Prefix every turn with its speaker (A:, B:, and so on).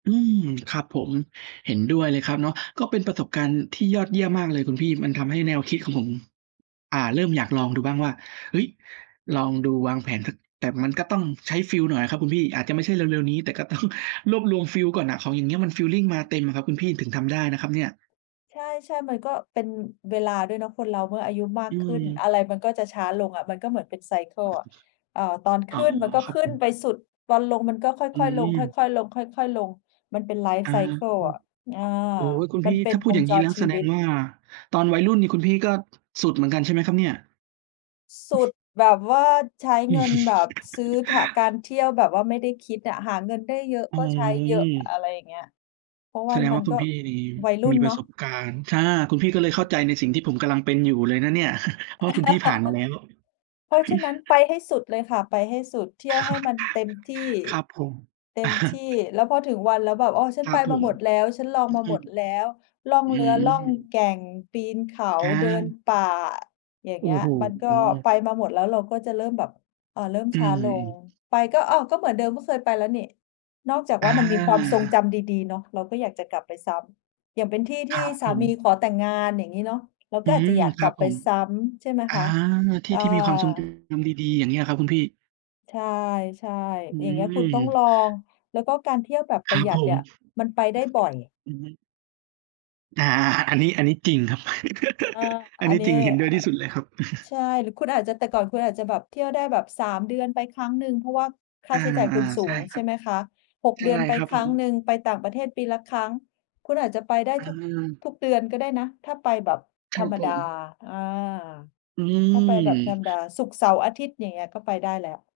A: อืม ครับผม เห็นด้วยเลยครับเนาะ ก็เป็นประสบการณ์ที่ยอดเยี่ยมมากเลยคุณพี่ มันทำให้แนวคิดของผม อ่า เริ่มอยากลองดูบ้างว่า เฮ้ย ลองดูวางแผนสัก แต่มันก็ต้องใช้ฟีลหน่อยอะครับคุณพี่ อาจจะไม่ใช่เร็ว ๆ นี้ แต่ก็ ต้อง รวบรวมฟีลก่อนน่ะ ของอย่างเงี้ยมันฟีลลิงมาเต็มอะครับคุณพี่ ถึงทำได้นะครับเนี่ย
B: ใช่ ๆ มันก็เป็นเวลาด้วยเนาะ คนเราเมื่ออายุมา
A: อื
B: กขึ้น
A: ม
B: อะไรมันก็จะช้าลงอะ มันก็เหมือนเป็น ไซเกิล อะ เอ่อ ตอนข
A: อ๋อ
B: ึ้นมันก็
A: ครั
B: ข
A: บ
B: ึ้
A: ผ
B: นไ
A: ม
B: ปสุด ตอนลงมันก็ค
A: อื
B: ่อย ๆ ลง ค
A: ม
B: ่อย ๆ ลง ค่อย ๆ ลง มันเป็น ไลฟ
A: อ
B: ์
A: า
B: ไซเกิล อะ อา
A: โอ๊ย คุณ
B: มั
A: พี่
B: นเป็
A: ถ้
B: น
A: าพู
B: ว
A: ดอ
B: ง
A: ย่างง
B: จ
A: ี้แ
B: ร
A: ล้ว
B: ช
A: แ
B: ี
A: สด
B: วิ
A: ง
B: ต
A: ว่า ตอนวัยรุ่นนี่คุณพี่ก็ สุดเหมือนกันใช่ไหมครับเนี่ย?
B: สุดแบบว่าใช้เงินแบบซื้อถะ การเที่ยวแบบว่าไม่ได้คิดอะ หาเงินได้เยอะ
A: อ๋
B: ก็ใช้เยอะ
A: อ
B: อะไรอย่างเงี้ย เพราะว
A: แ
B: ่
A: ส
B: า
A: ดง
B: มั
A: ว่
B: น
A: า คุ
B: ก็
A: ณพี่นี่
B: วัยรุ่
A: มี
B: น
A: ป
B: เน
A: ร
B: า
A: ะ
B: ะ
A: สบการณ์ ช่า คุณพี่ก็เลยเ
B: อ
A: ข้
B: ื
A: า
B: ม
A: ใจในสิ่งที่ผมกำลังเป็นอยู่เลยนะเนี่ย เพราะว่าคุณพี่ผ่านมาแล้ว
B: เพราะฉะนั้น ไปให้สุดเลยค่ะ ไปให้สุด เที่ยวให้มันเต็มที่
A: ครับผม
B: เต็มที่ แล้วพอถึงวันแล้วแบบ "อ๋อ ฉั
A: ค
B: น
A: ร
B: ไ
A: ั
B: ป
A: บผ
B: มา
A: ม
B: หมดแล้ว ฉันลอง
A: อ
B: มา
A: อื
B: หม
A: อ
B: ดแล้ว ล่อง
A: อื
B: เรือ ล่อง
A: ม
B: แก่ง ปีนเขา
A: คร
B: เดิน
A: ับ
B: ป่า" อย่าง
A: โอ
B: เ
A: ้
B: งี้ย
A: โฮ
B: มันก
A: เอ
B: ็
A: อ
B: ไปมาหมดแล้ว เราก็จะเริ่มแบบ เอ่อ เริ่ม
A: อื
B: ช้าลง
A: ม ๆ
B: ไปก็ "อ้าว ก็เหมือนเดิม ก็เคยไปแล้วนี่" นอกจาก
A: อ
B: ว่า มันมีความทรง
A: า
B: จำดี ๆ เนาะ เราก็อยากจะกลับไปซ้ำ อย่างเป็นที่ท
A: คร
B: ี่
A: ับ
B: ส
A: ผ
B: า
A: ม
B: มีขอแต่งงาน อย่างงี้เนาะ เรา
A: อ
B: ก
A: ื
B: ็อาจจะ
A: ม
B: อยาก
A: ค
B: ก
A: รั
B: ลั
A: บ
B: บไ
A: ผ
B: ป
A: ม
B: ซ้ำใช่ไหม
A: อ
B: ค
A: า
B: ะ
A: ที่
B: อา
A: ที่มีความทรงจำดี ๆ อย่างเงี้ย เหรอครับคุณพี่?
B: ใช่
A: อื
B: ๆ อย่างเงี้ย คุณต้องล
A: ม
B: อง แล้วก็การเที่ยวแบบป
A: ค
B: ร
A: รั
B: ะห
A: บ
B: ยัด
A: ผ
B: เนี่
A: ม
B: ยมันไปได้บ่อย
A: อือฮึ อา ๆ อะ อันนี้ อันนี้จริงครับ
B: อา
A: อัน
B: อั
A: นี
B: น
A: ้
B: นี้
A: จริง เห็นด
B: อ
A: ้
B: ื
A: วยที
B: อ
A: ่สุดเลยครับ
B: ใช่ หรือคุณอาจจะ แต่ก่อนคุณอาจจะแบบเที่ยวได้แบบ 3 เดือนไปครั้งหนึ่ง เพราะว่าค่
A: อ
B: า
A: า
B: ใช้จ่ายคุณสู
A: ๆ ใช่
B: ง
A: ค
B: ใช
A: ร
B: ่
A: ับ
B: ไหมคะ 6
A: ใช
B: เด
A: ่
B: ือนไป
A: ครับ
B: ค
A: ผ
B: รั้ง
A: ม
B: หนึ่ง ไปต่างประเทศปีละครั้ง คุณอาจจะไปได้
A: อ
B: ทุก
A: า
B: ทุกเดือนก็ได้นะ ถ้าไปแบบ
A: ค
B: ธ
A: ร
B: ร
A: ับ
B: รม
A: ผ
B: ดา
A: ม
B: อา
A: อื
B: ถ้าไปแบบธร
A: ม
B: รมดา ศุกร์-เสาร์-อาทิตย์ อย่างเงี้ย ก็ไปได้แล้ว